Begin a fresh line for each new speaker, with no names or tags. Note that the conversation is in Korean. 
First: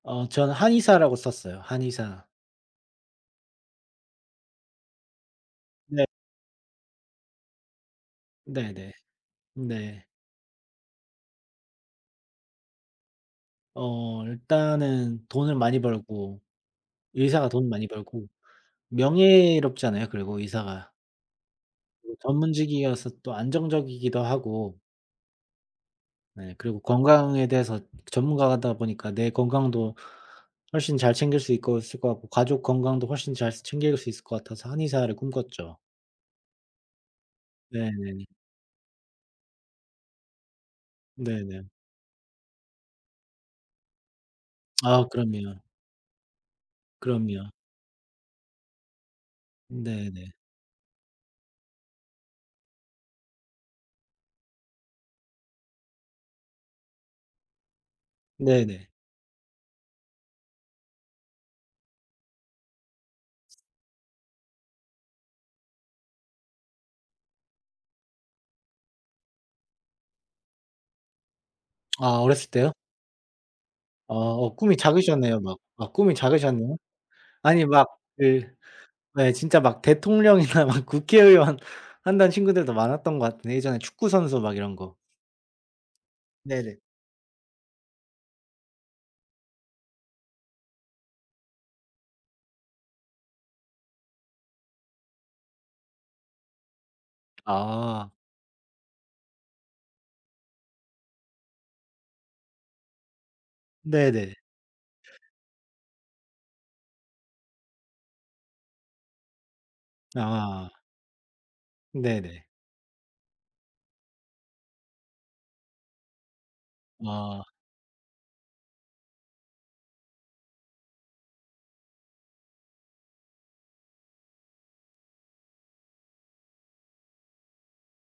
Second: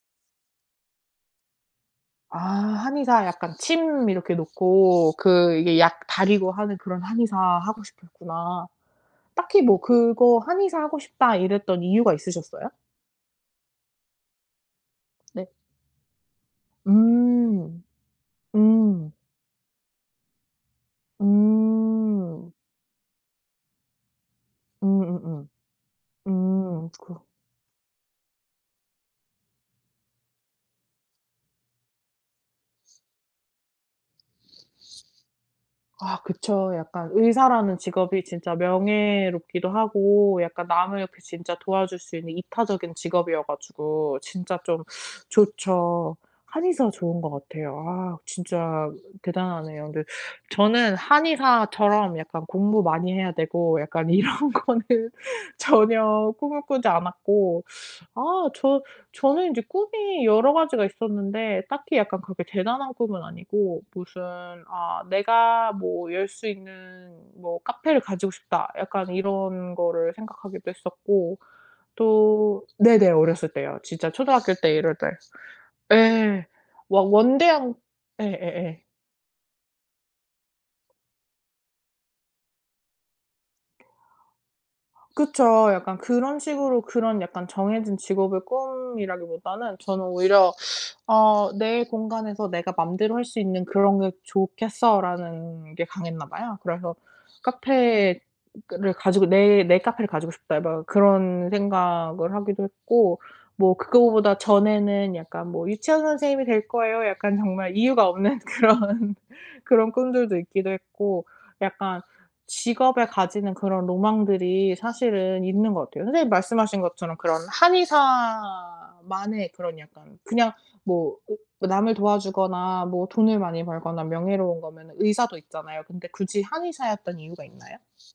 어 저는 한의사라고 썼어요 한의사.
아 한의사 약간 침 이렇게 놓고 그 이게 약
네.
달이고 하는 그런 한의사 하고 싶으셨구나.
네네
딱히 뭐
네.
그거 '한의사 하고 싶다.' 이랬던 이유가 있으셨어요?
어 일단은
네.
돈을 많이 벌고 의사가 돈을
음
많이 벌고
음.
명예롭잖아요 그리고 의사가. 이
음.
전문직이어서 또 안정적이기도 하고
음음음
네 그리고
음 그
건강에 대해서 전문가다 보니까 내 건강도 훨씬 잘 챙길 수 있고 있을 것 같고 가족 건강도 훨씬 잘 스 챙길 수 있을 것 같아서 한의사를 꿈꿨죠.
아 그쵸 약간 의사라는
네
직업이
네.
진짜 명예롭기도 하고 약간 남을
네
진짜
네.
도와줄 수 있는 이타적인 직업이어 가지고 진짜 좀
아 그럼요.
좋죠. 한의사 좋은 것
그럼요.
같아요. 아 진짜 대단하네요. 근데
네 네.
저는 한의사처럼 약간 공부 많이 해야 되고 약간 이런 거는 전혀 꿈을 꾸지 않았고 아
네
저
네.
저는 인제 꿈이 여러 가지가 있었는데 딱히 약간 그렇게 대단한 꿈은 아니고 무슨 아 '내가 뭐 열 수 있는 뭐 카페를 가지고 싶다.' 약간 이런 거를 생각하기도 했었고
아 어렸을
또
때요?
네네 어렸을 때요. 진짜
아
초등학교
어
때
꿈이
이럴 때
작으셨네요. 막 아 꿈이
예.
작으셨네요.
워
아니
원대한
막 네
예예예.
네. 진짜 막 대통령이나 막 국회의원 한다는 친구들도 많았던 것 같은데 예전에 축구 선수 막 이런 거.
그쵸 약간 그런
네네.
식으로 그런 약간 정해진 직업의 꿈이라기보다는 저는 오히려 어 '내 공간에서 내가 마음대로 할 수 있는 그런 게 좋겠어.'라는 게 강했나 봐요. 그래서
아.
카페를 가지고 '내 내 카페를 가지고 싶다.' 막 그런 생각을 하기도 했고 뭐
네네.
그거보다 전에는 약간 뭐 "유치원 선생님이 될 거예요." 약간 정말 이유가 없는 그런 그런 꿈들도 있기도
아.
했고 약간
네네.
직업에 가지는 그런 로망들이 사실은 있는 것 같아요. 선생님이 말씀하신 것처럼 그런
아.
한의사만의 그런 약간 그냥 뭐 오 남을 도와주거나 뭐 돈을 많이 벌거나 명예로운 거면은 의사도 있잖아요. 근데 굳이 한의사였던 이유가 있나요?